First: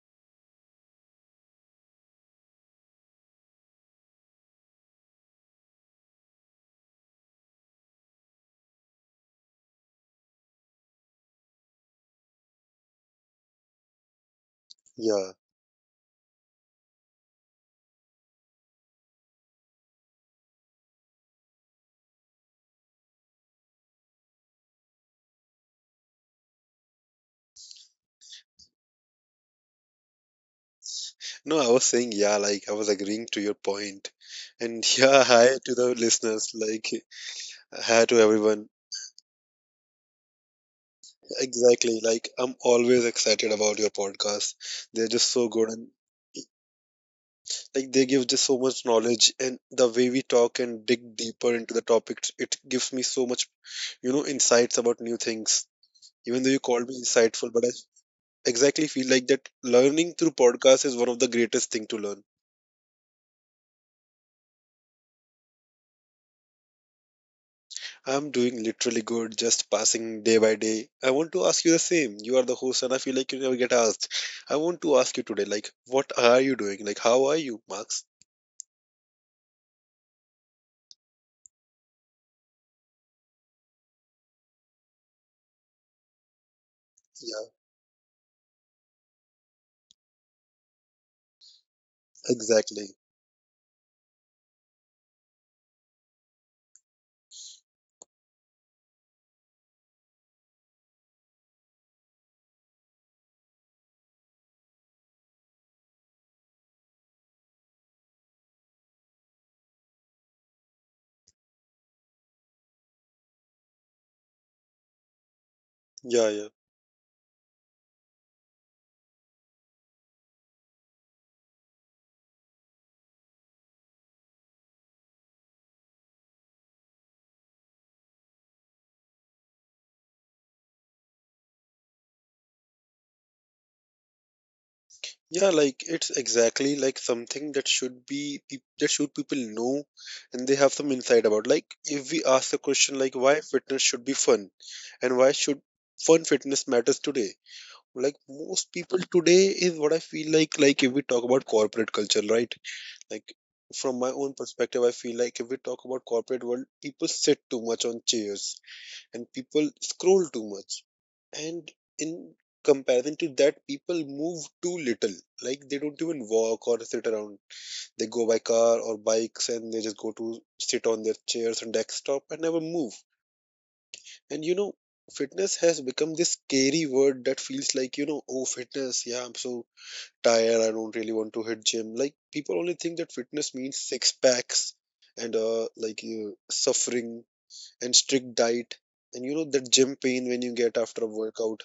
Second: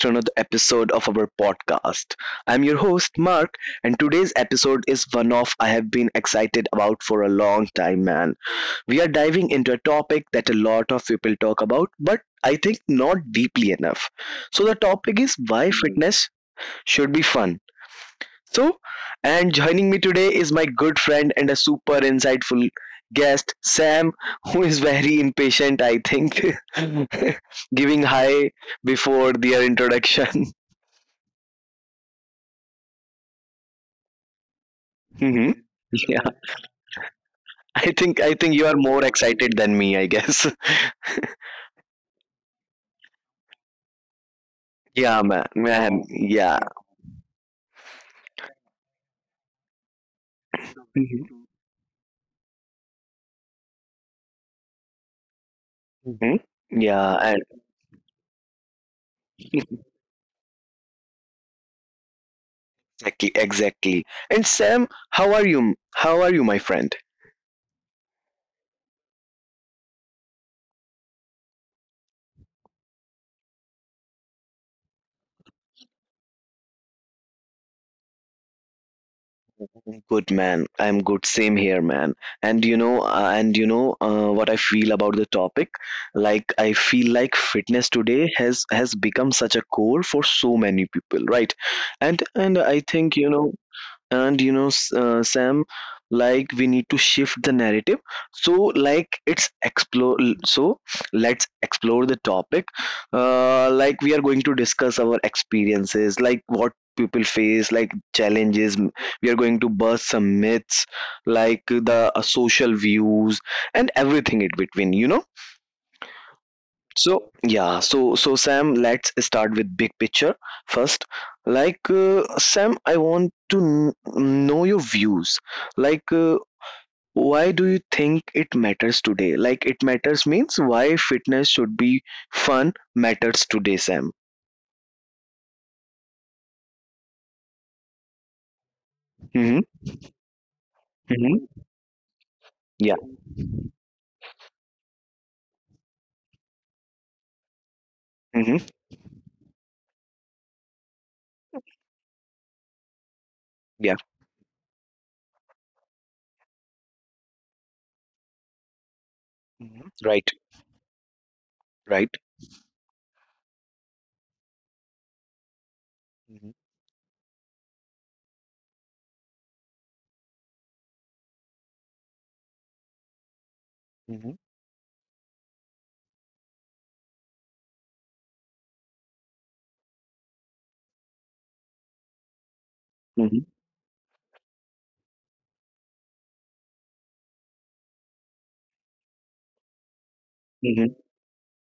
to another episode of our podcast. I'm your host, Mark, and today's episode is one of I have been excited about for a long time, man. We are diving into a topic that a lot of people talk about, but I think not deeply enough. So, the Yeah. topic is why fitness should be fun so, and joining me today is my good friend and a super insightful guest, Sam, who is very impatient, I think, giving hi before their introduction. No, I was saying, yeah, like I was agreeing to your point. And yeah, hi Mhm. to the yeah, listeners, like I hi to think I think everyone. you are more excited than me, I guess. Exactly. Like I'm always excited about your podcast. They're Yeah, just man, so good and man, yeah. like they give just so much knowledge, and the way we talk and dig Mm-hmm. deeper into the topics, it gives me so much, insights about new things. Mm-hmm. Even though you called me Yeah, insightful, but I exactly feel like that learning through podcast is one of the greatest thing to learn. exactly, exactly. And Sam, how are you? How are you, my friend? I'm doing literally good, just passing day by day. I want to ask you the same. You are the host, and I feel like you never get asked. I want to ask you today, like, what are you doing? Like, how are you, Max? Good man, I'm good. Same here, man. And you know what I feel about the topic. Like I feel like Yeah, fitness today has become such a core for so many people, right? And I exactly. think you know, and you know S- Sam, like we need to shift the narrative so like it's explore so let's explore the topic. Like we are going to discuss our experiences, like what people face, like challenges. We are going to bust some myths, like the social views and everything in between. Yeah, yeah. So yeah, so Sam, let's start with big picture first. Like Sam, I want to know your views. Like, why do you think it matters today? Like, it matters means why fitness should be fun matters today, Sam. Yeah, like it's exactly like something that should be that should people Mm-hmm. know, and they have some insight about. Mm-hmm. Like if we ask the question Yeah. like why fitness should be fun, and why should fun fitness matters today? Like most Mm-hmm. people today is what I feel like if we talk about corporate culture, right? Like from Yeah. my own perspective, I feel like if we talk about corporate world, people sit too much on chairs, and people Mm-hmm. scroll Right. too much. And Right. in comparison to that, people move too little. Like they don't even Mm-hmm. walk or sit around. They go by car or bikes, and they just go to sit on their chairs and desktop and never move. Mm-hmm. And fitness has become this scary word that feels like, oh, fitness, yeah, I'm so tired, I don't really want to hit gym, like people only think that Mm-hmm. fitness means six packs, and like you suffering and strict diet, and you know that gym pain when you get Mm-hmm. after a workout.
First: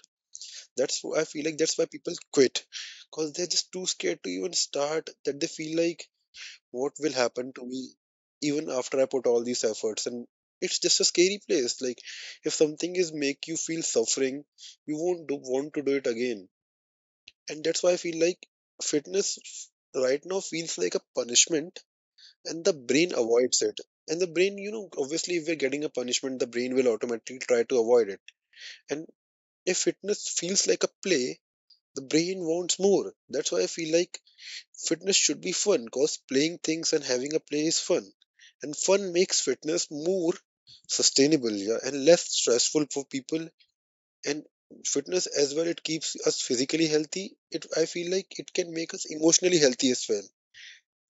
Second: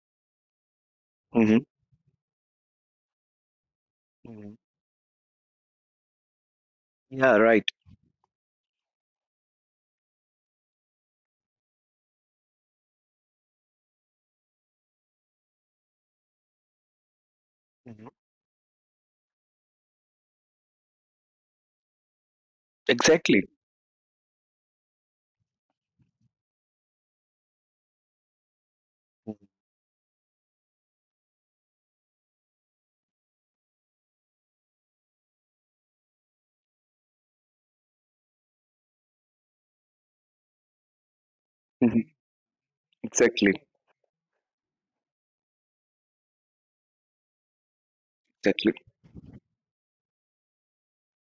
That's why I feel like that's why people quit, because they're just too scared to even Mm-hmm. start, that they feel like what will Yeah. happen Right. to me even after I put all these efforts, and it's just a scary place. Like if something is make you feel suffering, you won't do, want to do it again. And that's why I Mm-hmm. feel like fitness right now feels like a punishment, and the brain Exactly. avoids it. And the brain, obviously if we're getting a punishment, the brain will automatically try to avoid it. And if fitness feels like a play, the brain wants more. That's why I feel like fitness should be fun, because playing things and having a play is fun. And fun makes fitness more sustainable, yeah, and Mm-hmm. less stressful for Exactly. people. And fitness as well, it keeps us physically healthy, it I feel like it Exactly. can make us emotionally healthy as well.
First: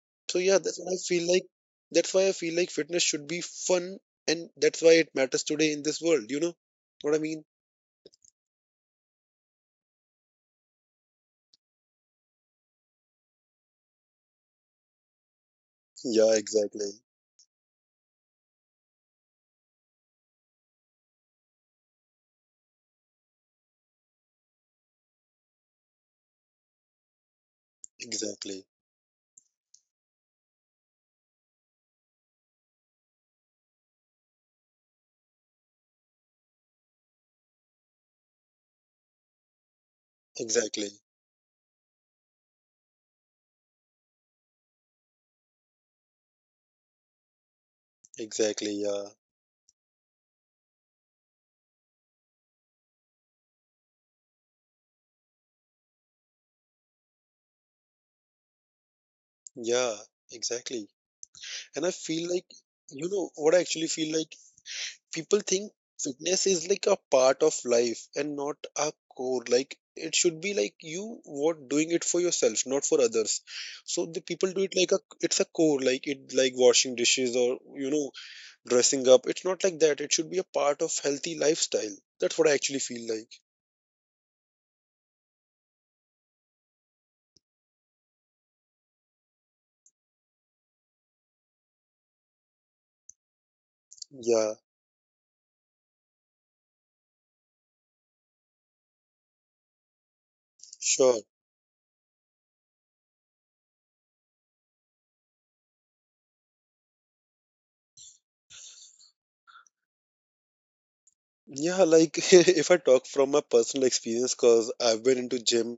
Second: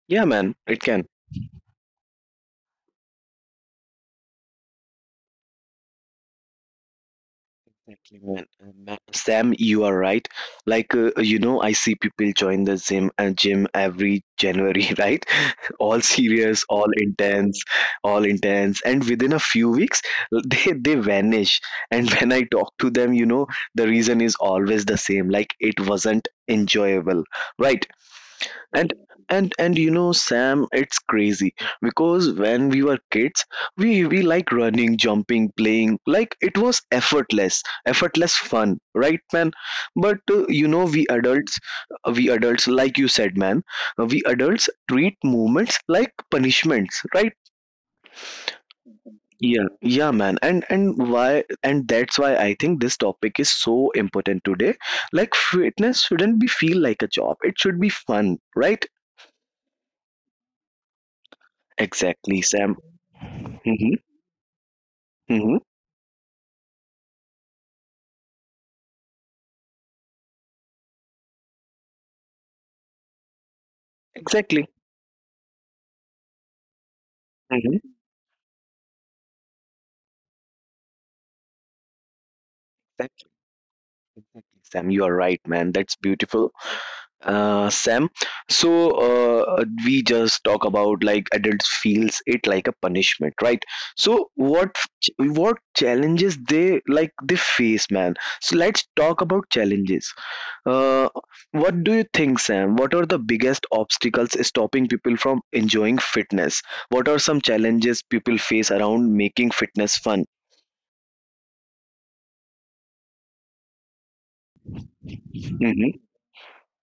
Yeah, So man, yeah, that's it what I can. feel like, that's why I feel like fitness should be fun, and that's why it matters today in this world, you know what I mean. Exactly, man. Sam, you are right. Like, you know, I see people join the gym every January, right? All Yeah, serious, all exactly. intense, all intense, and within a few weeks, they vanish. And when I talk to them, you know, the reason is always the same. Like, it wasn't enjoyable, right? Exactly. and and you know Sam, it's crazy, because when we were kids, we like running, jumping, playing, like it was effortless, effortless fun, right man? But you know, Exactly. we adults, like you said man, we adults treat movements like punishments, right? Exactly. Yeah, Yeah, yeah man. And why, and that's why I think this topic is so important today. Like fitness shouldn't be feel like a job, it should be fun, right? yeah. Exactly. And I feel Exactly, like, Sam. you know what I Mm-hmm. actually feel like, people Mm-hmm. think fitness is like a part of life and not a core. Like it should be like you what doing it for yourself, not for others. So the people Exactly. do it like a it's a core, like it, like washing dishes or Mm-hmm. Dressing up. It's not like that. It should be a part of healthy lifestyle. That's what I actually feel Exactly. like. Exactly. Sam, you are right, man. That's beautiful, Sam. So we just talk about like adults feels it like a punishment, right? So what Yeah, what challenges they like they face, man? So let's talk about challenges. Uh, what sure. do you think, Sam? What are the biggest obstacles stopping people from enjoying fitness? What are some challenges people face around making fitness fun? Yeah, like if I talk from my personal experience, because Mm-hmm. I've been into gym,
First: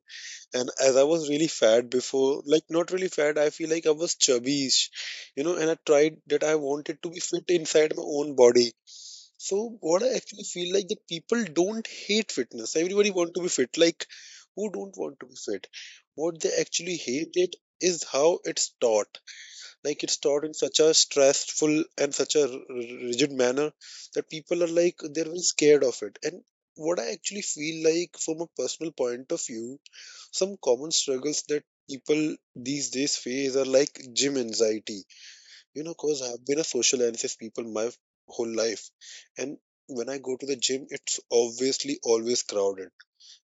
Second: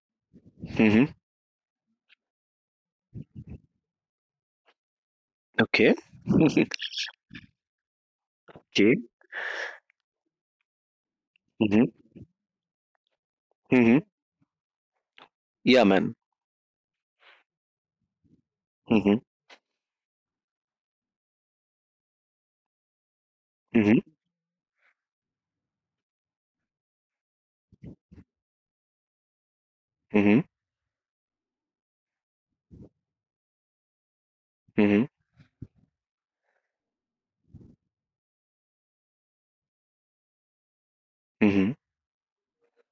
and as I was really fat before, like not really fat, I feel like I was chubby, you know, and I Okay. tried that I wanted to be fit inside my own body. Okay. So what I actually feel like, that people don't Mhm. hate fitness. Everybody want to be fit. Like Mhm. who don't want to be fit? Yeah, man. What they actually hate it is how it's taught. Mhm. Like it's taught in such a stressful and such a rigid manner that Mhm. people are like they're very scared of it. And what I actually feel like from a personal point of view, some Mhm. common struggles that people these days face are like gym anxiety, Mhm. you know, cause I've been a social anxious people my whole life. And when I go to the gym, it's obviously Mhm. always crowded,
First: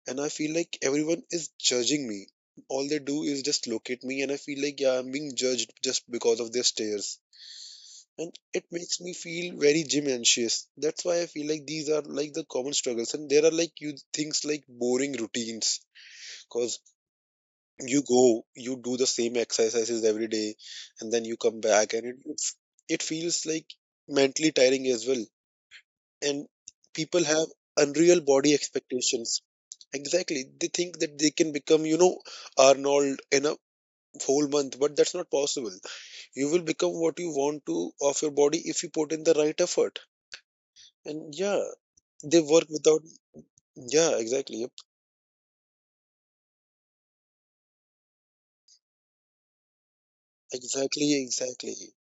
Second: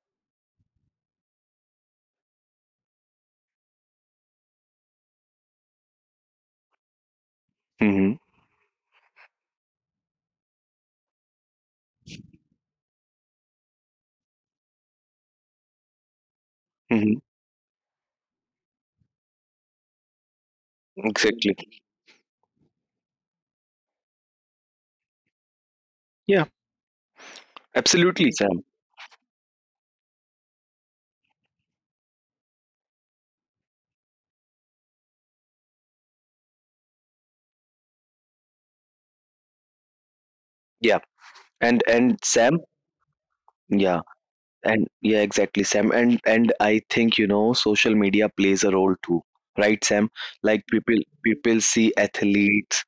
and I feel like everyone is judging me. All they do is just look at me, and I feel like, yeah, I'm being judged just because of their stares, Mhm. and it makes me feel very gym anxious. That's why I feel like these are like the common struggles, and there are like you things like boring routines, Mhm. because you go, you do the same exercises every day, Exactly. and then you come back, and it feels like mentally tiring as well. Yeah. And people have Absolutely, Sam. unreal body expectations. Exactly, they think that they can become, you know, Arnold in a whole month, but that's not possible. You will become what you want to of your body if you put in the right effort. Yeah. And And yeah, Sam. they work without. Yeah. And Yeah, yeah, exactly. Yep. exactly, Sam. And I think you know social media plays a role too, right, Sam? Like people see Exactly. Exactly. athletes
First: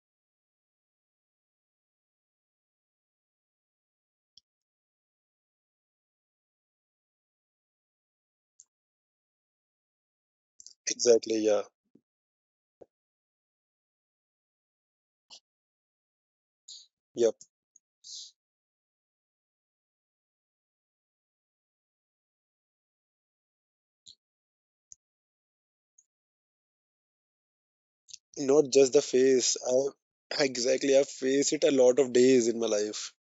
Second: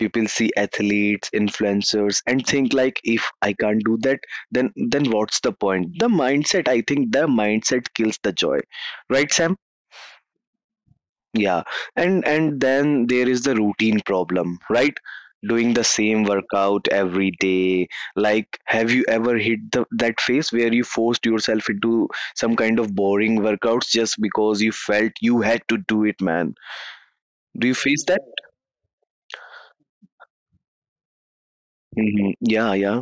people see athletes, influencers, and think like if I can't do that, then what's the point? The mindset, I think the mindset kills the joy, right Sam? Exactly. Yeah, Yeah. And then there is the routine problem, right? Doing the same workout every yeah. day, like have you ever hit that phase where you forced yourself into some kind of boring workouts just because you felt you had to do it, man? Do you face that? Not just the face. I've faced it a lot of days in my Yeah, life, yeah,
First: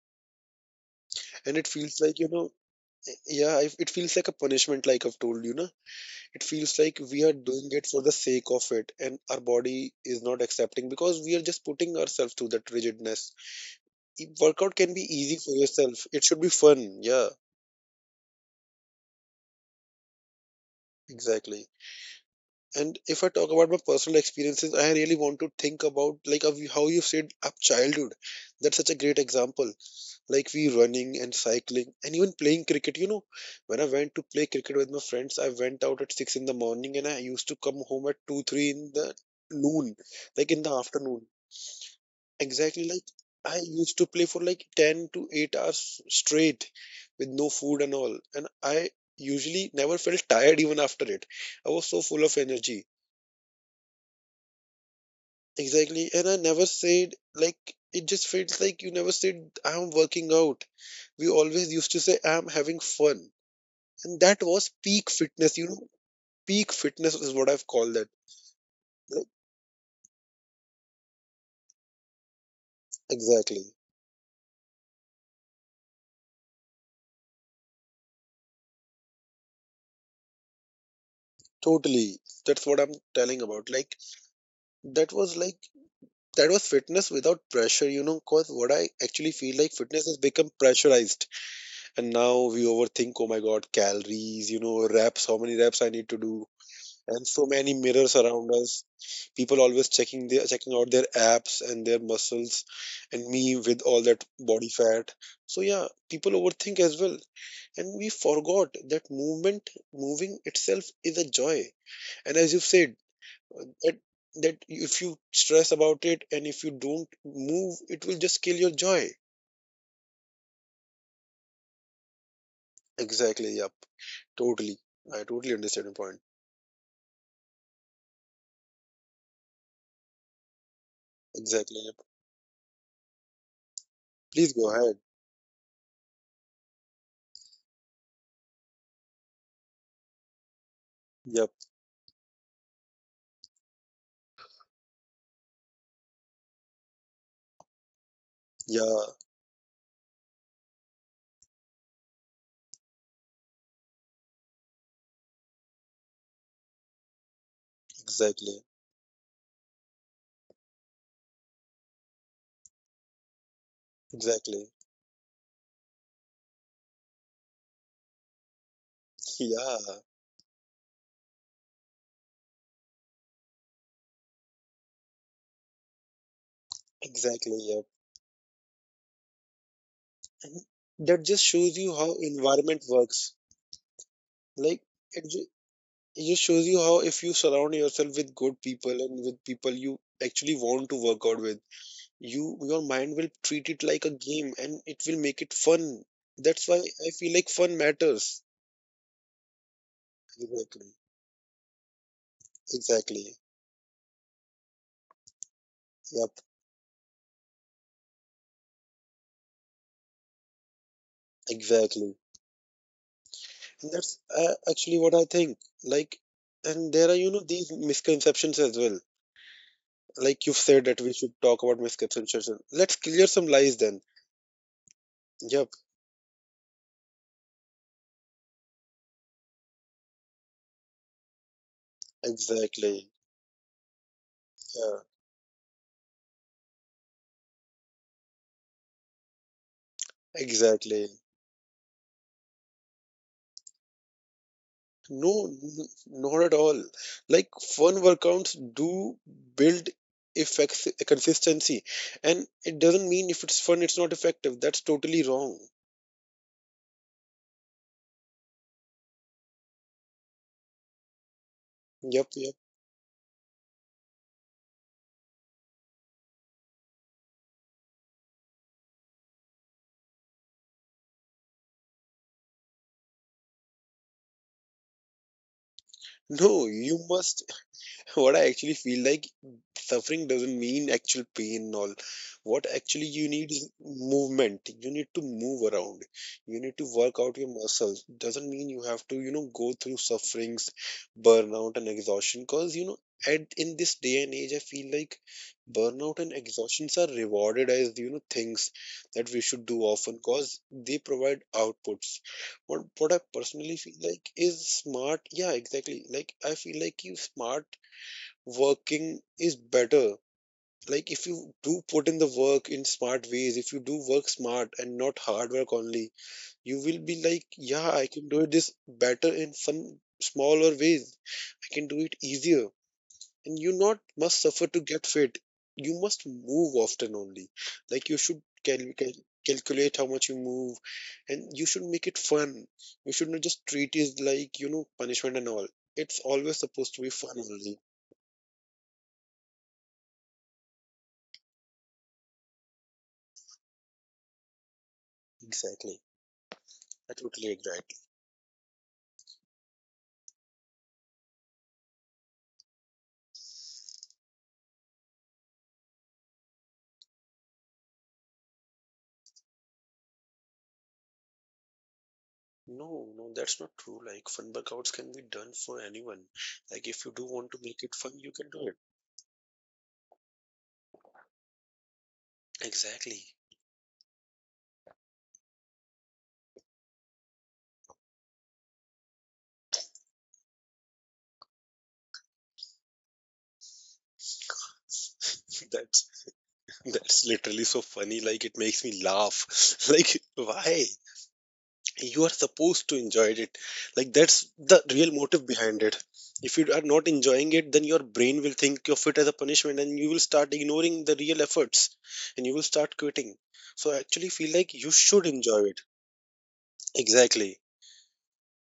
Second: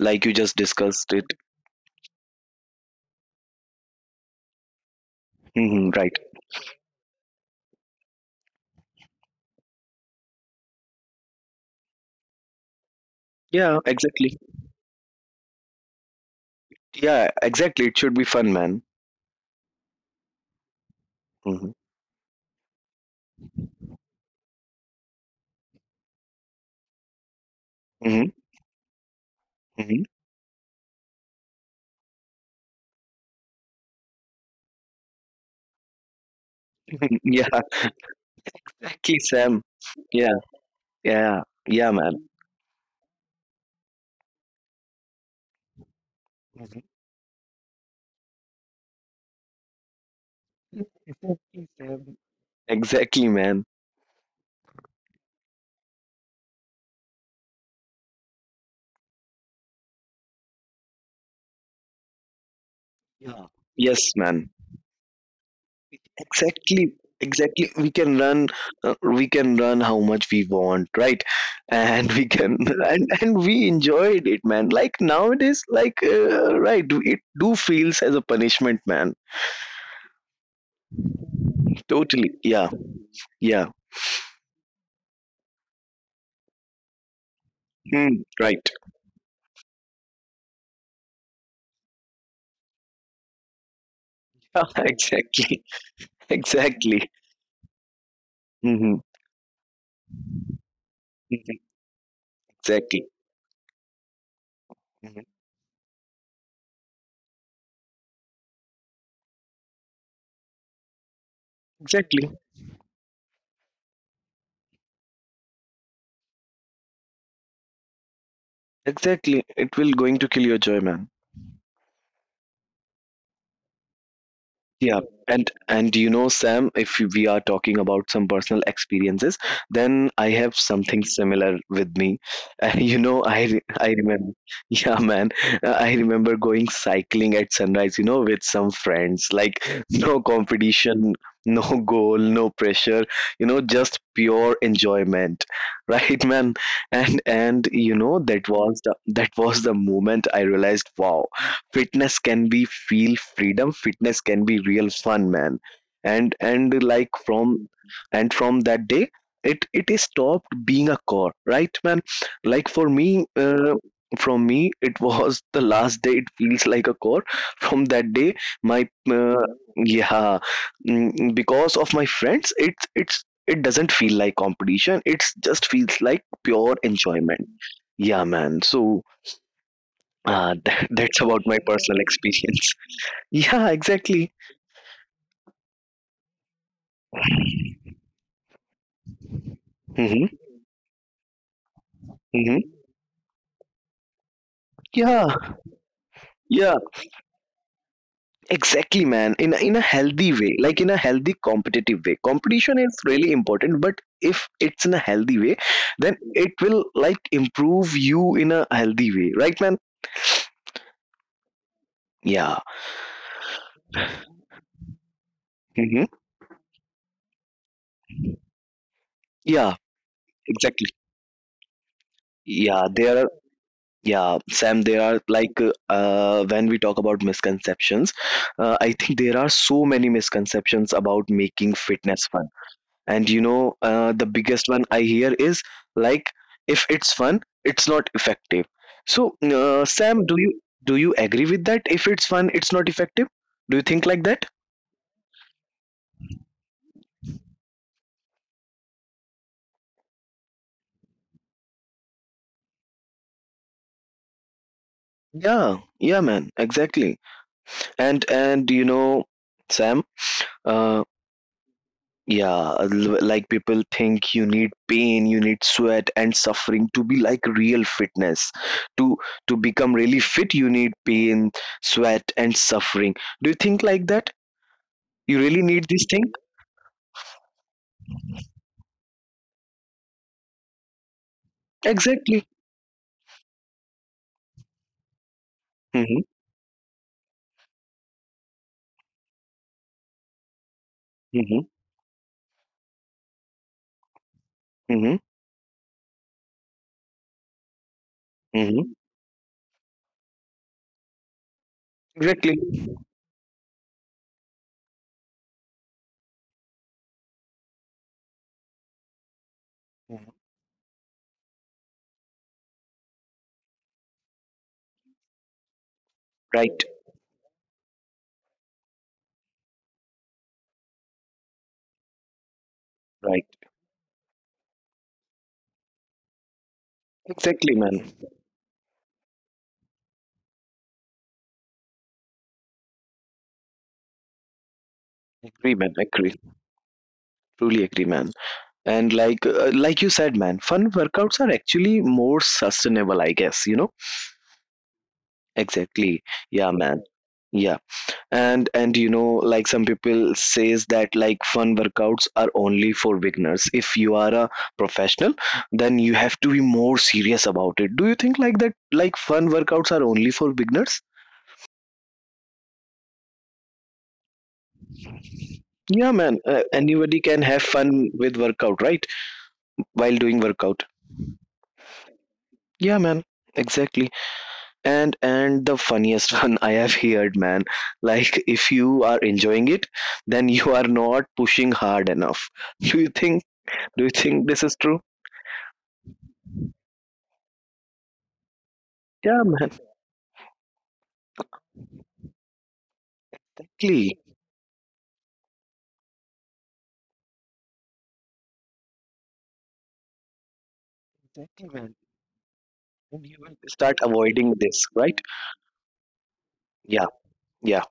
like you just discussed it. and it feels like yeah, it feels like a punishment. Like I've told you, na, Right. it feels like we are doing it for the sake of it, and our body is not accepting, because we are just putting ourselves through that rigidness. Yeah, exactly. Workout can be easy for yourself. It should be fun. Yeah, Yeah, exactly. It should be fun, man. exactly. hmm And if I talk about my personal experiences, I really want to think about like of how you said up childhood. That's such a great hmm example, like we hmm running and cycling and even playing cricket, you know, when I went to play cricket with my friends, I went out at 6 in the morning, and I used to come home at 2 3 Yeah, in the noon, lucky like in the Sam. afternoon. Yeah, yeah, Exactly, like yeah, man. I used to play for like 10 to 8 hours straight with no food and Mhm. all, and I usually never felt tired even after it. I was so full of energy. Exactly, man. Exactly, and I never said, like it just feels like you never said I'm working out. We always used to say I'm having fun. And that Yeah. was peak Yes, fitness, man. you know, peak fitness is what I've called that. Exactly, exactly. Like, We can run how much we want, right? And we can, exactly. and we enjoyed it, man. Like nowadays, like right, it do feels as a punishment, man. Totally. That's what I'm telling Totally. about. Yeah, Like, yeah. that was like, that was fitness without pressure, you know, cause what I actually Hmm. feel like Right. fitness has become pressurized. And now we overthink, oh my God, calories, reps, how many reps I need to do, Exactly, and so many mirrors exactly. around us. People always Mhm. checking their checking out their abs and their muscles, Mhm. and me with all Exactly. that body fat. So yeah, people Mhm. overthink as well, and we forgot that moving itself is a joy. And as you said, Exactly. that that if you stress about it and if you don't move, it will just kill your joy. Exactly. It will going to kill your joy, man. Exactly. Yep. Totally. I totally understand your Yeah, point. and you know, Sam, if we are talking about some personal experiences, then I have Exactly. Yep. something similar with me. You know, Please go I ahead. remember, yeah, man, I remember going cycling at sunrise. You know, with some friends, like no Yep. competition, no goal, no pressure. You know, just pure enjoyment, right, man? And you Yeah. know, that was the moment I realized, wow, fitness can be feel freedom, fitness can be real fun, man. and and like from Exactly. and from that day, it is stopped being a core, right man? Like for me, uh, Exactly. from me it was the last day it feels like a core. From that day my Yeah, uh, yeah because of my friends, it's it doesn't feel like competition, it's just feels like pure exactly. Yeah. enjoyment, yeah man. So And that uh, just shows you that's how about my personal environment works. experience. Yeah, Like exactly. it, ju- it just shows you how if you surround yourself with good people and with people you actually want to hmm work out with, your mind will hmm treat it like a game, and it will make it fun. Yeah, That's why I feel like yeah, fun matters. exactly, man. In a Exactly. healthy way, like in a healthy competitive way. Exactly. Competition is really important, but if it's in a healthy way, Yep. then it will like improve you in a healthy way, right, man? Exactly. Yeah. And that's actually what I think. Like, hmm and there are these misconceptions as well, Yeah, like you've said that we should exactly. talk about misconceptions. Let's clear some Yeah, lies there are. then. Yeah, Sam, there Yep, are like when we talk about misconceptions, I think there are so many misconceptions about making fitness exactly. fun. And you know the Yeah, biggest one I hear is, like, if it's fun, it's not effective. So Sam, exactly. do you agree with that? If it's fun, it's not effective, do you think like that? No, not at all. Like fun workouts do build effects consistency, and it doesn't mean if it's fun, it's not effective. That's totally wrong. Yeah, yeah man, exactly. And you know Sam, uh Yep, yep. yeah like people think you need pain, you need sweat and suffering to be like real fitness, to to become really fit you need pain, sweat and suffering. Do you think like that? You really No, need you this thing? must what I actually feel like, suffering doesn't mean actual pain and all. What actually you Exactly. need is movement. You need to move around. You need to work Mm-hmm, out your muscles. Doesn't mean you have to, go through sufferings, burnout and exhaustion. mm-hmm, Because at in this day and age I feel like mm-hmm, burnout and exhaustions are rewarded as, things that we should do mm-hmm. often, because they provide outputs. What I Exactly. personally feel like is smart. Yeah, exactly. Like I feel like you smart working is better. Like if Mhm. you do put in the work in smart ways, if you do work smart and not hard work only, you will be like, Right, yeah, I can do it this better in some smaller ways. I can do it easier. And you not must right. suffer to get fit. You must move often only. Like you should Exactly, man. Calculate how much you move, and you should make it fun. You should not just treat it like punishment and all. It's always Agree, man. supposed to be Agree. fun only. Truly agree, man. And like you said, man, fun workouts are actually more sustainable, I guess. You know. Exactly. I Exactly. totally Yeah, agree. Like, man. Yeah. And you know, like some people says that like fun workouts are only for beginners, if you are a professional then you have to be more serious about it. Do you think like that, like fun workouts are only for beginners? no, no, that's not true. Like, fun workouts can be done for anyone. Like, if you Yeah do man, want to make it fun, anybody you can can have do it. fun with workout, right, while doing workout? Exactly. Yeah man, exactly. And the funniest one I have heard, man, like if you are enjoying it, then you are not pushing hard enough. Do you think, do you think this is That's true? that's literally so funny. Like, it makes me laugh. Like, Yeah man. why? You are supposed to enjoy it. Like, that's the real Exactly, motive behind it. If you are not enjoying it, then your brain will think of it as a punishment, and you will start ignoring the real efforts, and you will exactly, start man. quitting. So, I actually Then you feel will like you start should avoiding enjoy it. this, right? Exactly. Yeah, yeah,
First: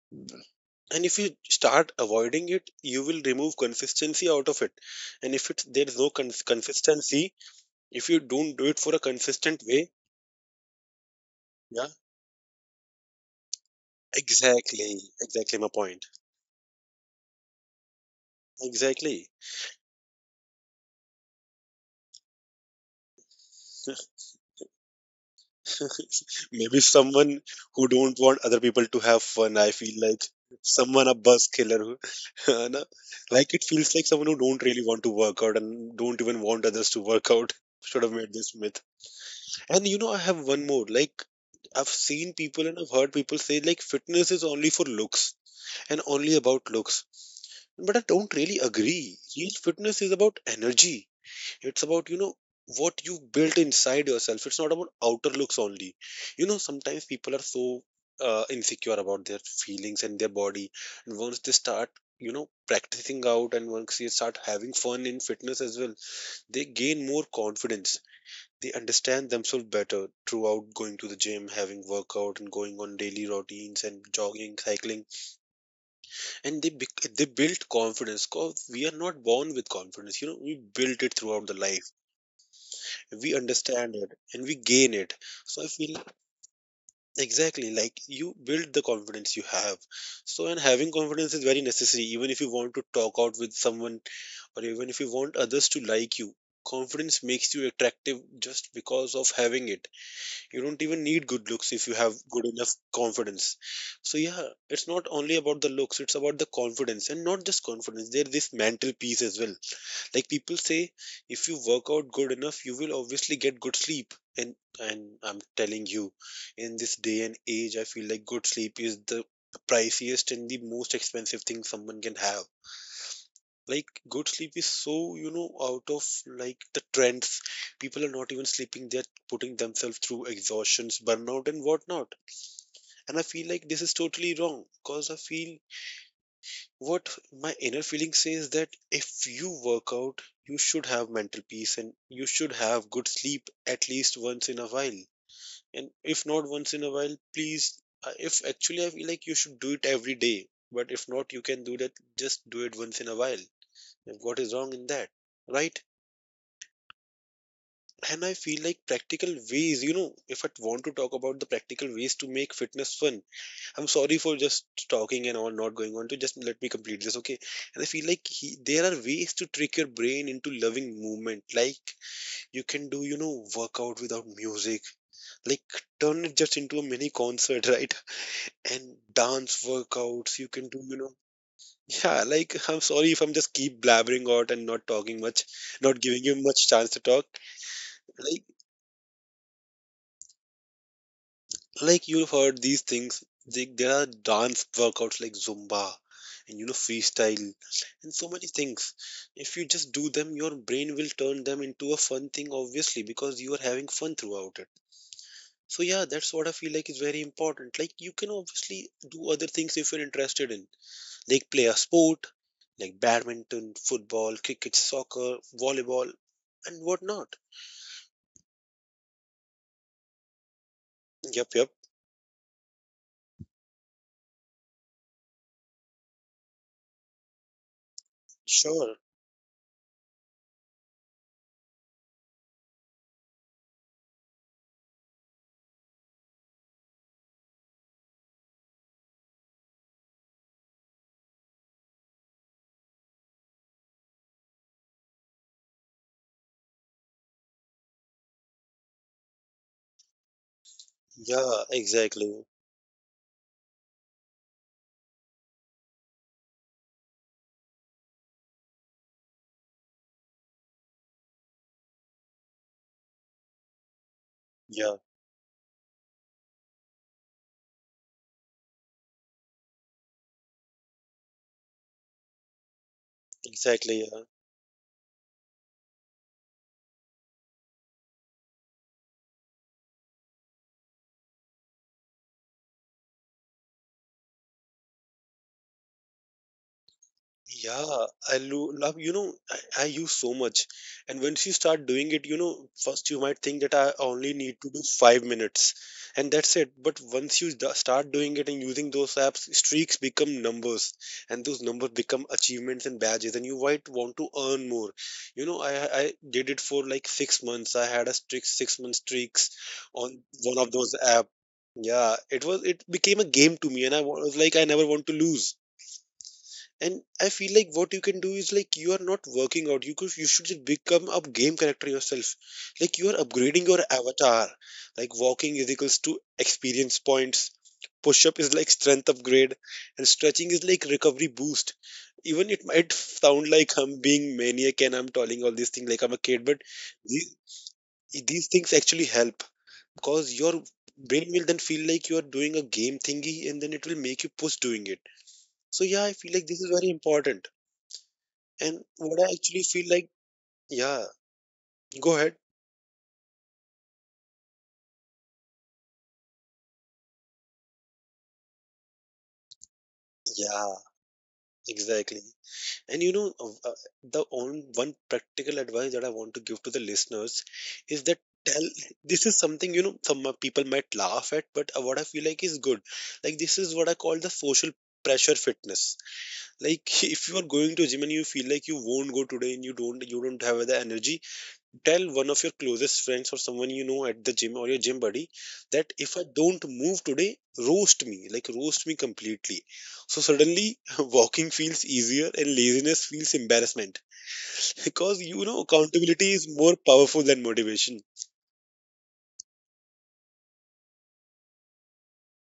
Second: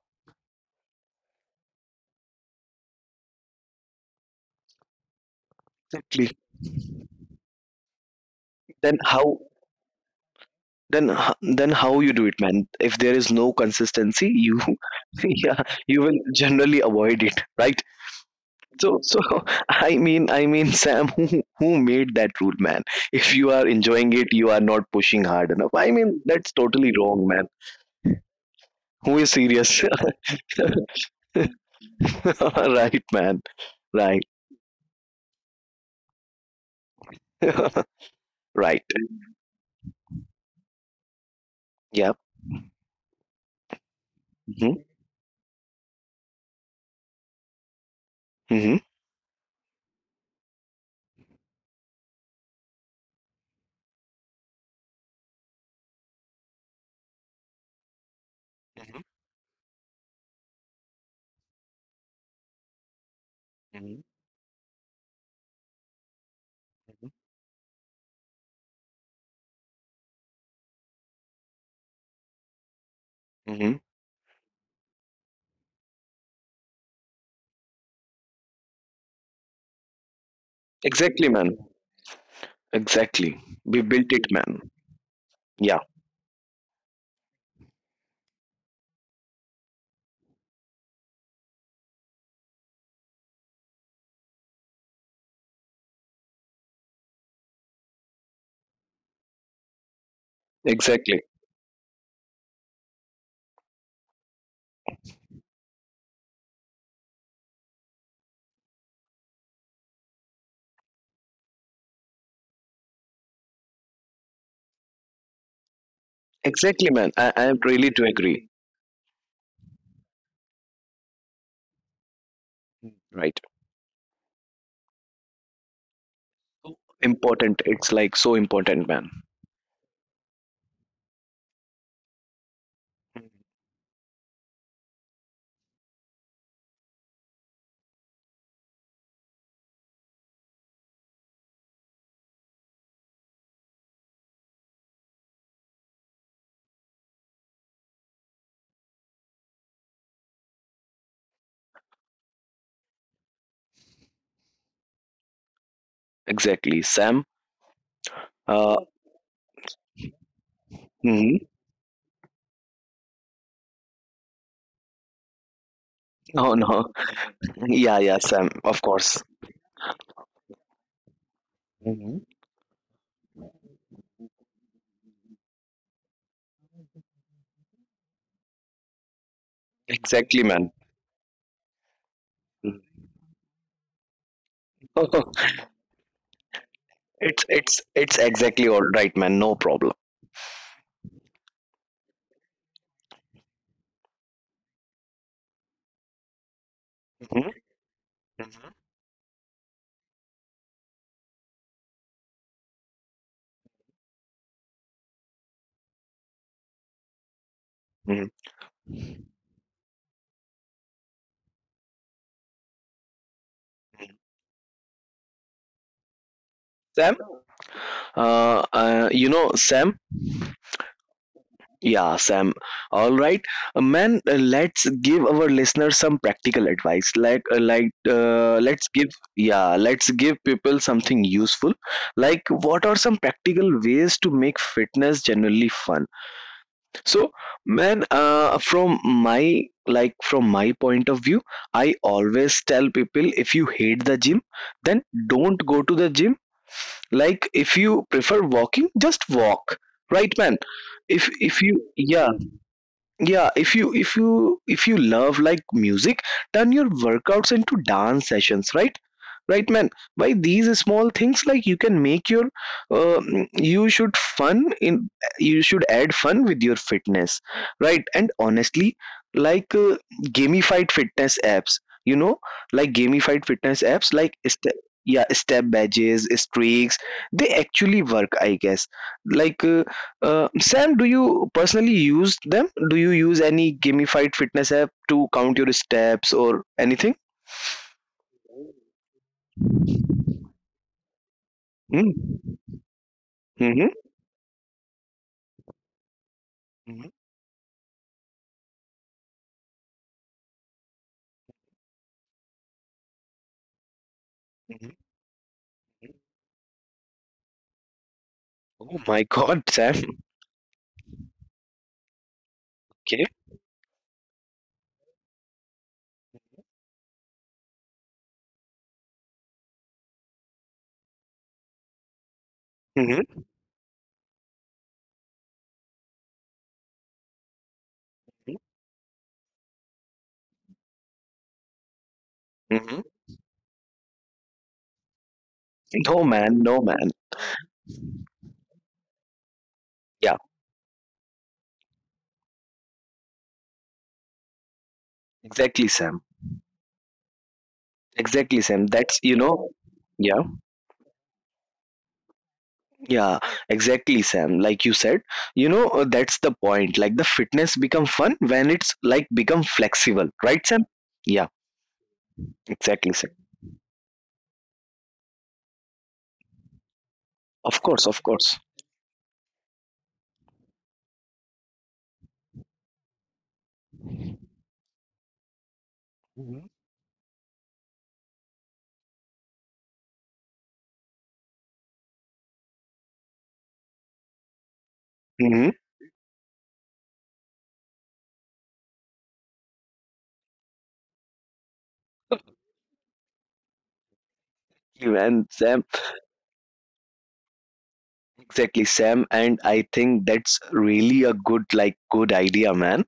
And if you start avoiding it, you will remove consistency out of it. And if it's there is no exactly. Consistency, if you don't do it Then for a how? consistent way, Then then how you yeah, do it, man? If there is no consistency, you exactly, yeah, you exactly will my point, generally avoid it, right? So I exactly. mean I mean Sam, who made that rule, man? If you are enjoying it, you are not pushing hard enough. I mean that's totally wrong, man. Maybe someone Who is who don't serious? want other people to have fun, I feel like someone a bus Right, killer man. who है Right, ना? Like it feels like someone who don't really want to work out and don't even want others to right. work out should have made this myth. And you know, I have Yeah. one more. Like, I've seen people and I've heard hmm people say, like, fitness is only for looks and only about looks. hmm But I don't really agree. Real fitness is about energy. It's about, you know, what you built inside yourself. It's not about outer looks only. You know, sometimes people are so insecure about their feelings and their body. And once they start, you know, Mhm, practicing out and once they start having fun in fitness mhm. as well, they gain more confidence. They understand themselves better throughout going to the gym, having workout, hmm and going on daily routines and jogging, cycling, and they build confidence. Cause we are not born with confidence, Exactly, you know, man. we build it throughout the life. Exactly. We built it, We man. understand it and we gain Yeah, it. So I feel exactly like you build the confidence you have. So and having confidence is very necessary, even if you want to talk out with someone or even if you want others to like you. Confidence makes you attractive just because of having it. You don't exactly. even need good looks if you have good enough confidence. So yeah, it's not only about the looks, it's about the confidence. And not just confidence, there's this mental peace as well. Like people say, if you work out good enough you will obviously get good sleep. And I'm telling you, in Exactly, this man. day and I age I really do feel like good agree. sleep is the priciest and the most expensive thing someone can have. Mhm. Right. Like good sleep is so, you know, out of So, like the important. trends. It's like so People are not important, even man. sleeping, they're putting themselves through exhaustions, burnout, and whatnot. mhm, And I feel like this is totally wrong because I feel what my inner feeling says that if you work out, you should have mental peace and you should have good sleep at least once in a while. And if not once in a while, please, if actually I feel like you should do it every day, but if not, you can do that, just do it once in a while. And what is wrong in that? Right? Exactly, Sam. Uh, And I feel like practical ways, you know, if I hmm want to talk about the practical ways to make fitness fun, I'm sorry for just talking and all No, not no. going on to just let me Yeah, complete yeah, this, okay. Sam. Of And I feel course. like there are ways to trick your brain into loving mhm, movement. Like you can do, you know, workout without music, like turn it just into a mini concert right? And Exactly, dance man. workouts you can do, you know. Yeah, like I'm sorry if I'm just keep blabbering out and not talking much, not giving you much it's chance to it's talk. it's exactly all like right, man. No problem. Like you've heard these things, there are dance workouts like Zumba and you know mhm, freestyle and so many things. If you just do them, your brain will turn them into a fun thing, obviously, because you are having fun throughout it. So yeah, that's what I feel like is very mhm. important. Like you can obviously do other things if you're interested in, like play a sport, like badminton, football, cricket, soccer, volleyball, Sam? and whatnot. You know, Sam? Yep, Yeah, yep. Sam. All right, man. Let's give our listeners some practical advice. Like, let's give Sure. yeah, let's give people something useful. Like, what are some practical ways to make fitness generally fun? So, man, from my like from my point of view, I always tell people, if you hate the gym, then don't go to the gym. Like if you prefer walking, just walk. Right, man? If you Yeah, yeah, exactly. yeah, if you if you love like music, turn your workouts into dance sessions, right, right man? By these small things like you can make your uh, you should fun in Yeah, you should add fun with your fitness, right? And honestly, like gamified fitness apps you know gamified fitness apps exactly. like step, yeah, step badges, streaks, they actually work, I guess. Like Sam, do you personally use them? Do you use any gamified fitness app to count your steps or anything? Yeah, I love, you know, I use so much. And once you start doing it, you Mm. know, first you might think that Mm-hmm. I only need to do 5 minutes and that's it. hmm But once you start doing it and using those apps, streaks become numbers and those numbers become achievements and badges and you might want to hmm earn more. You know, I did it for like 6 months. I had a Oh streak, my 6 month God, Sam. streaks on one of those apps. Yeah, it Okay. was, it became a game to me and I was like, I never want to lose. And I feel like what you can do is like you are not working out. You could you should just become a game character yourself. hmm Like you are upgrading your avatar. Like walking is equals to experience points. Push up is like strength upgrade, and stretching is like recovery boost. hmm Even it might sound like I'm being maniac and I'm telling No, all these man. things like No, I'm a man. kid, but these, these things actually help Yeah, because your brain will then feel like you are doing a game thingy, and then it will make you push doing exactly, it. Sam. So yeah, I feel like this is very important. Exactly, Sam. That's, you know, And what I yeah, actually feel like, yeah, go ahead. yeah, exactly, Sam. Like you said, you know, That's the point. Like the fitness become fun when it's like become flexible, right, Sam? Yeah, Yeah, exactly, exactly. Sam. And the on one practical advice that I want to give to the Of course, of listeners course. is that tell this is something you know some people might laugh at, but what I feel like is good. Like this is what I call the social pressure fitness. Like if you are going to gym and you feel like you won't go today and you don't have the energy, tell one of your closest friends or someone you know at the gym or your Hmm. gym buddy that if I don't move today, roast me, like roast me completely. So suddenly walking feels easier and laziness feels embarrassment And Sam, because you know accountability is more powerful than motivation. exactly, Sam, and I think that's really a good, like, good idea, man.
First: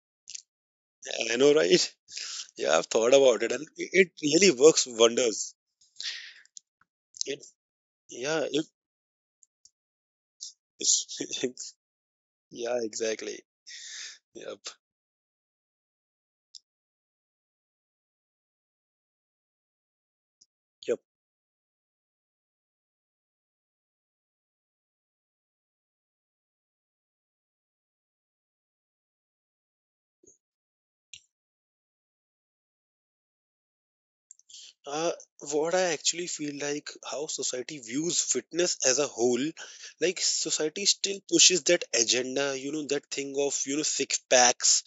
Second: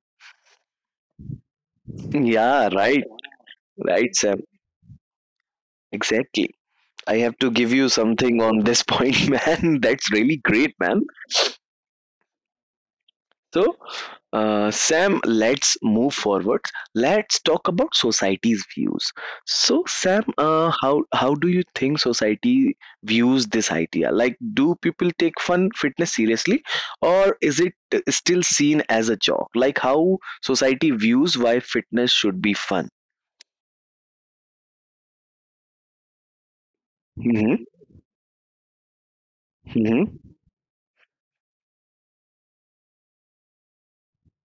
I know, right? Yeah, Yeah, I've right, thought about it and it right, Sam, really works wonders. exactly. I It, have to give you yeah, something on this point, man. That's really great, man. it, yeah, exactly. So, Yep. uh, Sam, let's move forward. Let's talk about society's views. So, Sam, how do you think society views this idea? Like, do people take fun fitness seriously, or is it still seen as a joke? Like, how society views why fitness should be fun? Uh, what I actually feel like how society Hmm. views fitness as a whole, like Hmm. society still pushes that agenda, you know, that thing of, you know, six packs,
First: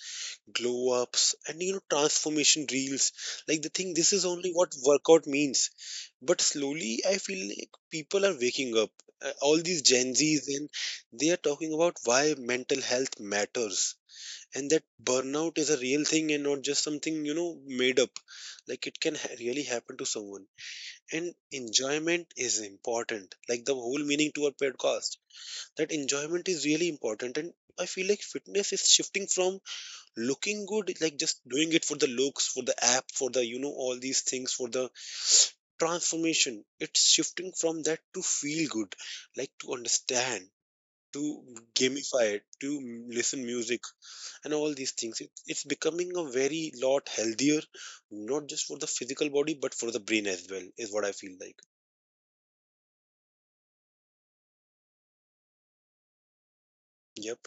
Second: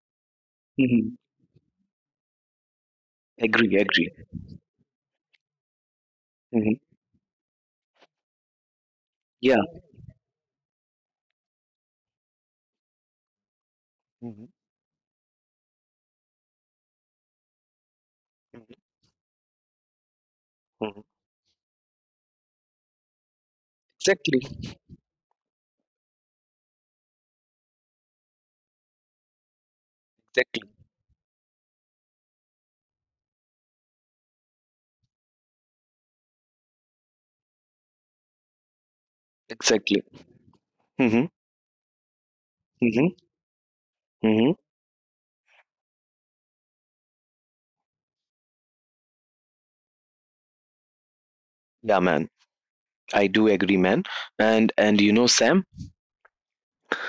glow Hmm. ups, and, you know, transformation reels. Like the Agree, thing, this agree. is only what workout means. But slowly, Hmm. I feel like people are waking up. All these Yeah. Gen Zs, and they are talking about why mental health matters. And that Hmm. burnout is a real thing and not just something, you know, made up. Like it can really happen to someone and Hmm. enjoyment is important, like the whole meaning to a Exactly, podcast, that enjoyment is really important. And I feel like fitness is shifting from looking good, exactly, like just doing it for the looks for the app for the you know all these things for the transformation, it's shifting from that to feel good. Like to exactly. understand, to Hmm. gamify it, to listen Hmm. music and all Hmm. these things, it's becoming a very lot healthier, not just for the physical body but for the brain as well, is what I feel like. Yeah, man. I do agree, man. And you know, Sam, Yep.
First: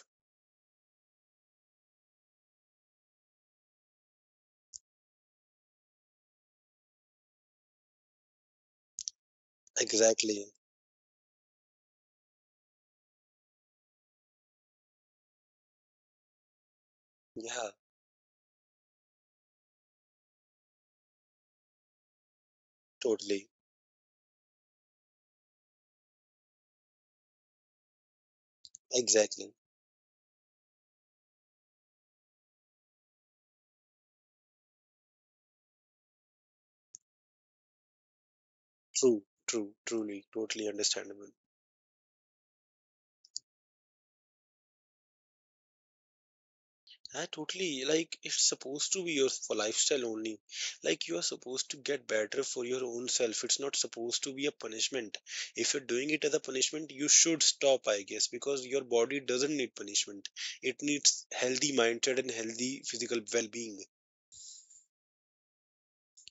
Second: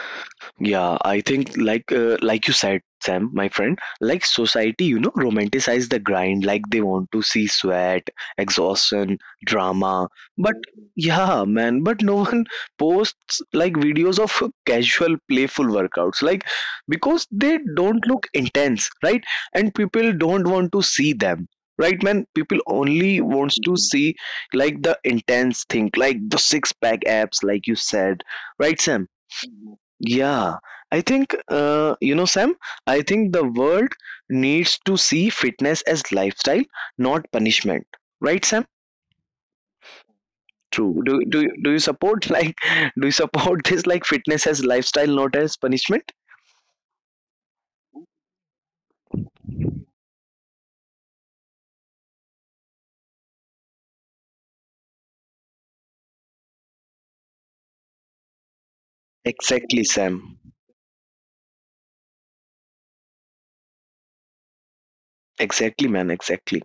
yeah, I think like like you said, Sam, my friend, like society, you know, romanticize the grind, like they want to see sweat, exhaustion, drama. Exactly. But yeah, man, but no one posts like videos of casual, playful workouts, like because they Yeah, don't look intense, right? And people don't want to see them. Right, man. People only totally. wants to see like the intense thing, like the six pack abs, like you said. Right, Sam? Exactly. Yeah, I think, you know, Sam, I think the world needs to see fitness as lifestyle, not punishment. Right, Sam? True, truly, totally True. Do, understandable. do, do you support like do you support this like fitness as lifestyle not as punishment Yeah, totally, like it's supposed to be your for lifestyle only. Like you are supposed to get better for your own self. It's not supposed to be a punishment. If you're doing it as a punishment, you should stop, I guess, because your body doesn't exactly need Sam punishment. It needs healthy mindset and healthy physical well-being. exactly man exactly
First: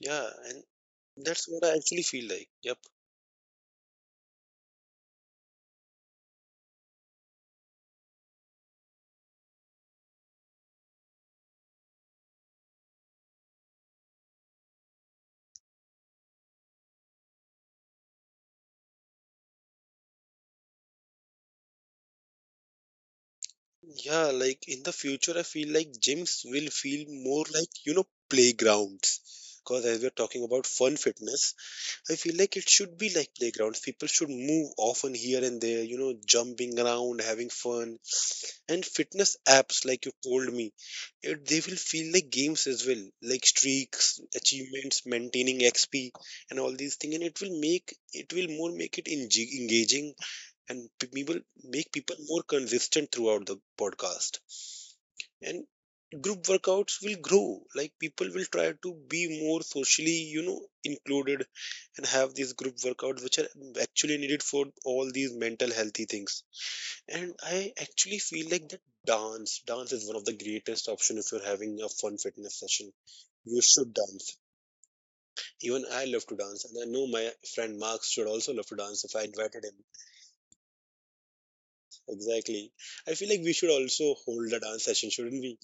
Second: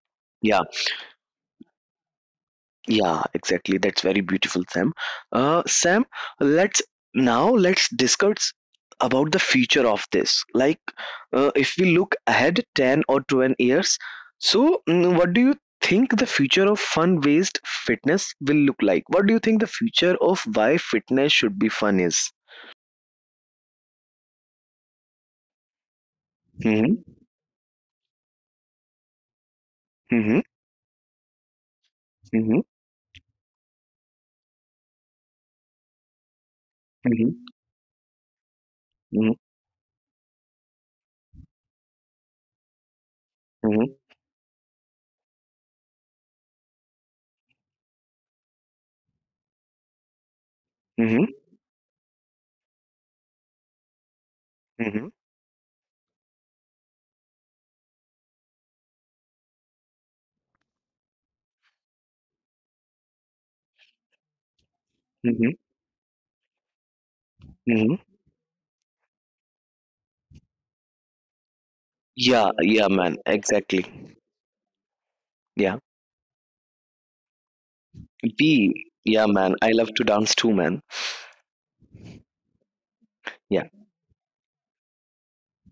Yeah, yeah. and that's what I actually feel like. Yep. Yeah, exactly. That's very beautiful, Sam. Sam, let's now let's discuss about the future of this. If we look ahead 10 or 12 years, so what do you think the future of fun-based fitness will look like? What do you think the future of why fitness should be fun is? Yeah, like in the future, I feel like gyms will Mm-hmm. feel more like, you know, playgrounds. Because as Mm-hmm. we're talking about fun fitness, I feel like it should be like playgrounds. People should move often here and there, you know, jumping Mm-hmm. around, having fun. And Mm-hmm. fitness apps, like you told me, they will feel like games as well, like Mm-hmm. Mm-hmm. streaks, achievements, maintaining XP, and all these things. And it will more make it engaging and Mm-hmm. people make people more consistent throughout the podcast. Mm-hmm. And group workouts will grow, like people will try to be more socially you know included and have these group workouts which are actually needed for all these Mm-hmm. mental healthy things. And I Mm-hmm. actually feel like that dance is one of the greatest option if you're having a fun Yeah. fitness Yeah, session, man. you should Exactly. dance. Yeah. Even I love to dance and I know my friend Mark should also love to B. dance if I Yeah, man. invited I him. love to dance too, man. Exactly, I feel like we Yeah. should also hold a dance session, shouldn't we,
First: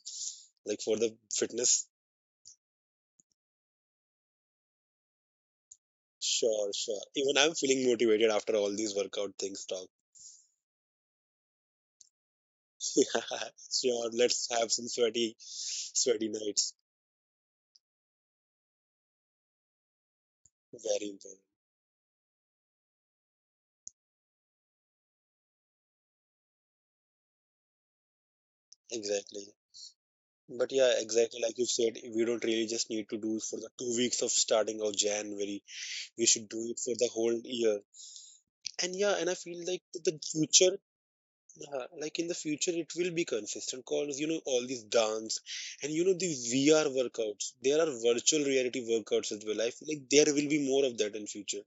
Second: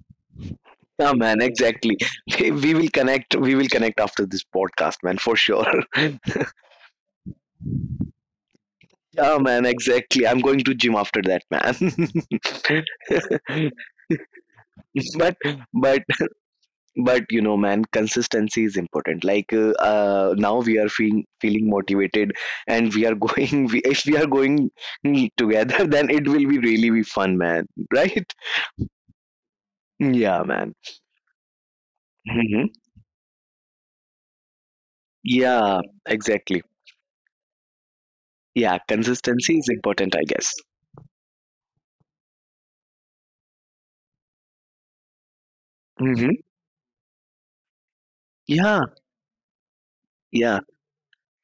like for Yeah, the man. fitness. Exactly. We will connect. We will connect after this podcast, man, for sure. yeah, Sure, sure. Even I'm feeling motivated after all these workout things man. talk. Exactly. I'm going to gym after that, man. Yeah, sure, let's have some sweaty, but but sweaty nights. but you know, man, consistency is important. Now we are Very feeling important. feeling motivated, and we are going. We, if we are going together, then it will be really be fun, man. Right? Exactly. Yeah, But man. yeah, exactly like you said, we don't really Hmm. just need to do for the 2 weeks of starting of January. Yeah. We should Exactly. do it for the whole year. Yeah, And yeah, and I feel consistency is like the important, I guess. future, yeah, like in the future, it will be consistent because you know all these dance and you know the Hmm. VR workouts. There are virtual reality Yeah, workouts as well. I feel like there will be more yeah. of that in future.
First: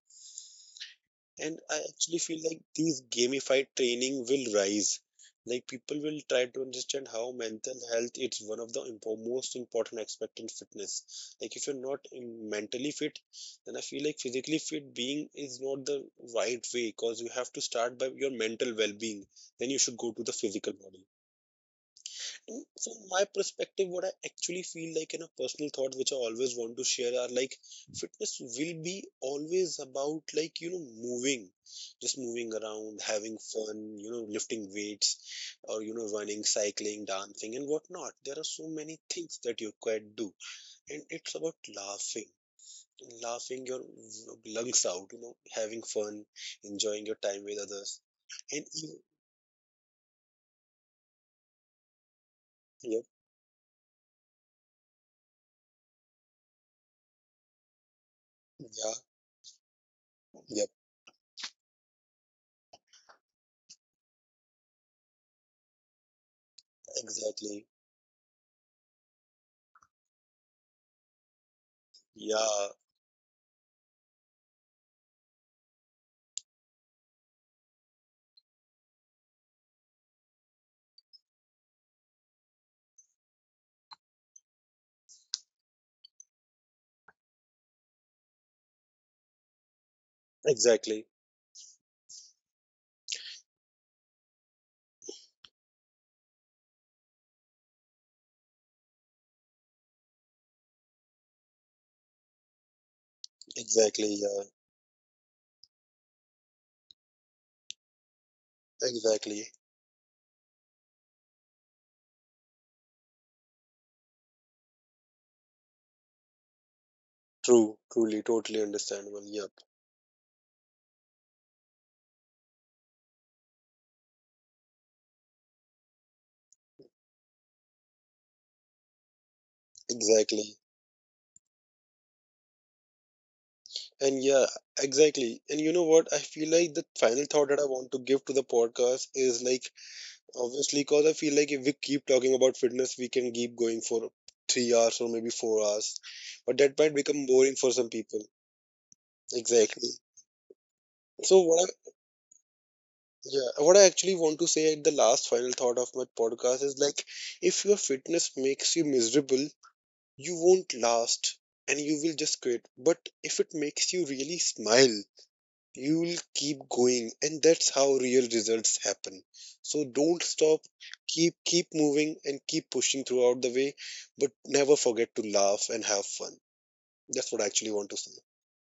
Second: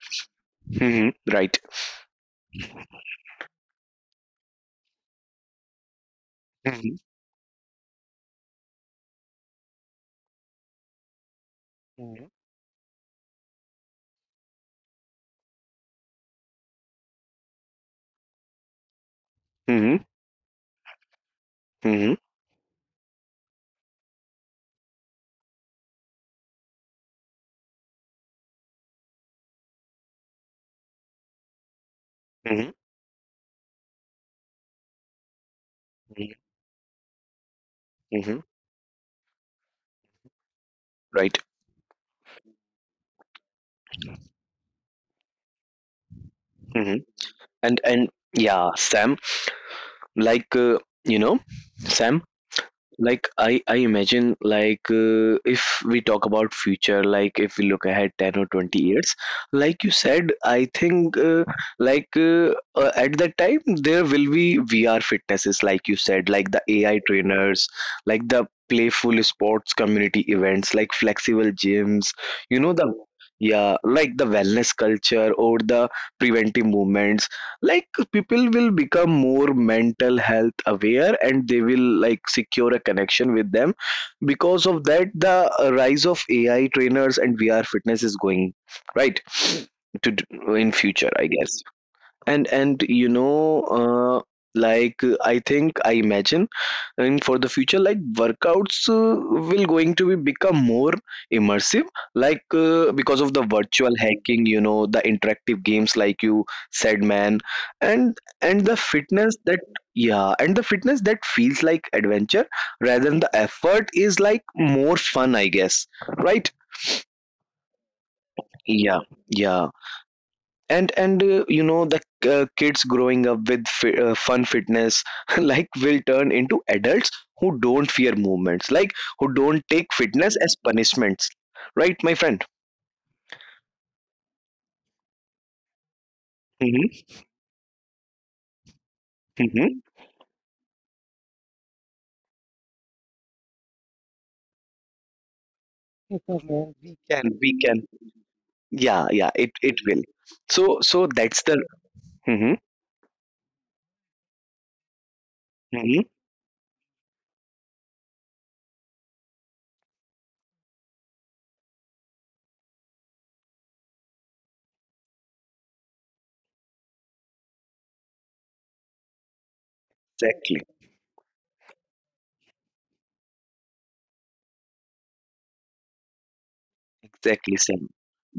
Hmm. Right. And I actually feel like these gamified training will rise. Like people will Hmm. try to understand how mental health is one of the most important aspect in fitness. Like if you're not mentally fit, then I feel like physically fit being is not the right way because you have to start by your mental well-being. Hmm. Then you should go to the physical body. Hmm. From my perspective, what I actually feel like in a personal thought, which I always want to share, are like fitness will be always about like you know moving, Hmm. just moving around, having fun, you know, lifting weights, or you know, running, cycling, dancing, and Hmm. whatnot. There are so many things that you could do, Right. and it's about laughing. Laughing your lungs out, you know, having fun, Hmm. enjoying your And time and with others, yeah, Sam, and even, like uh, you know, Sam, like yep, I imagine if we talk about future like if we look ahead 10 or 20 years yeah, like you said I yep, think at that time there will be VR fitnesses like you said like the AI trainers exactly. like the playful sports community events like flexible gyms you know the Yeah, yeah like the wellness culture or the preventive movements like people will become more mental health aware and they will like secure a connection with them because of that the rise of AI trainers and VR fitness is going right to d- in future I exactly, guess and you know uh, like I think I imagine and for the future like workouts will going to be become more immersive because of the virtual exactly, hacking yeah, you know the interactive games like you said man and the fitness exactly. that yeah and the fitness that feels like adventure rather than the effort is like more fun I guess right True, truly, totally yeah understandable. Yep, yeah and you know the kids growing up with fun fitness like will turn into adults who don't fear movements like who don't take fitness exactly. as punishments right my friend. And yeah, exactly. And you know what? I feel like the Hmm. final thought that I want to give to the podcast is like, Hmm. obviously, because I feel like if we keep talking about fitness, we can keep going for 3 hours or maybe 4 hours, but that might become And boring we for some can people. yeah yeah it Exactly. it will so so So that's what the. I Hmm. yeah, what I actually want to say at the last final thought of my Hmm. podcast is like, if your fitness makes you miserable, you won't last and you will just quit. But if it makes you really smile, you'll keep going, and that's how real results happen. So don't stop, Exactly keep moving and keep pushing throughout the way, but never forget to laugh and have fun. That's what I actually exactly want to say. Sam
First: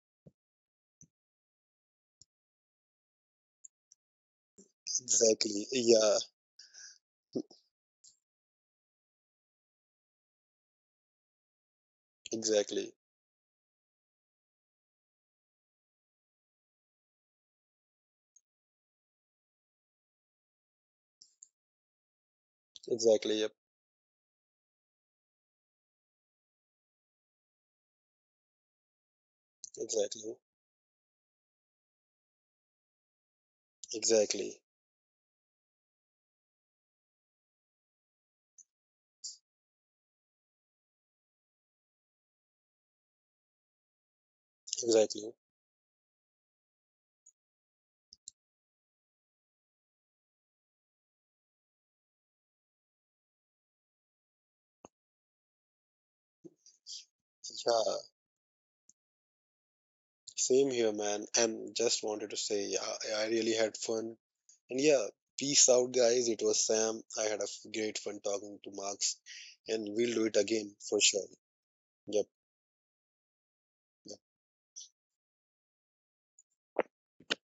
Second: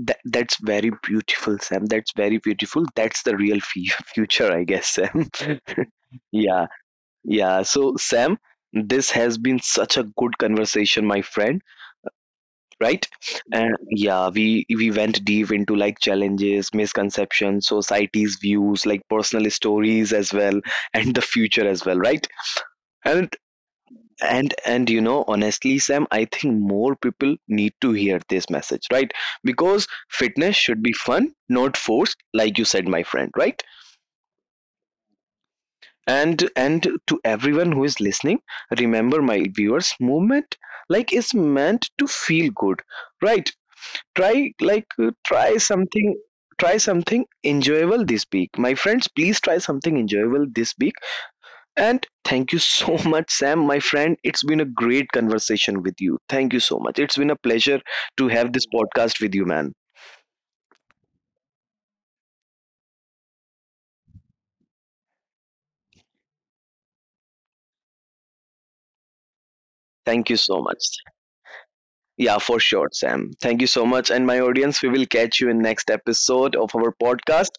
that's very beautiful Sam that's very beautiful that's the future I guess Sam Exactly. Yeah, yeah. Yeah, so Sam, this has been such a good conversation, my friend, exactly. right? Yeah. And yeah, we went deep into like challenges, misconceptions, society's views, like personal stories as well, and the future as well, right? And Exactly. Yep. and you know, honestly, Sam, I think more people need to hear this message, right? Because Exactly. fitness should be fun, not forced, like you said, my friend, right? Exactly. And to everyone who is listening remember my viewers movement like is meant to feel good right try Exactly. Try something enjoyable this week my friends please try something enjoyable this week and thank you so much Sam my friend it's been a great conversation with you thank you so much it's been a pleasure Yeah. to have this podcast with you man Same here, man. And just wanted to say, yeah, I really had fun. And yeah, peace out, guys. It was Sam. I had a great fun talking to Marks, and we'll thank you do it so again much. for sure. Yeah, Yep, for sure, Sam. Thank you so much. And yep, my audience, we will catch you in next episode of our podcast.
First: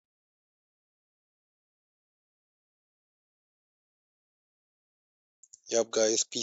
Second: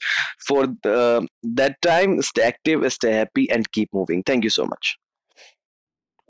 For that time, stay active, stay happy, and keep moving. Thank you so much. yep, guys. Peace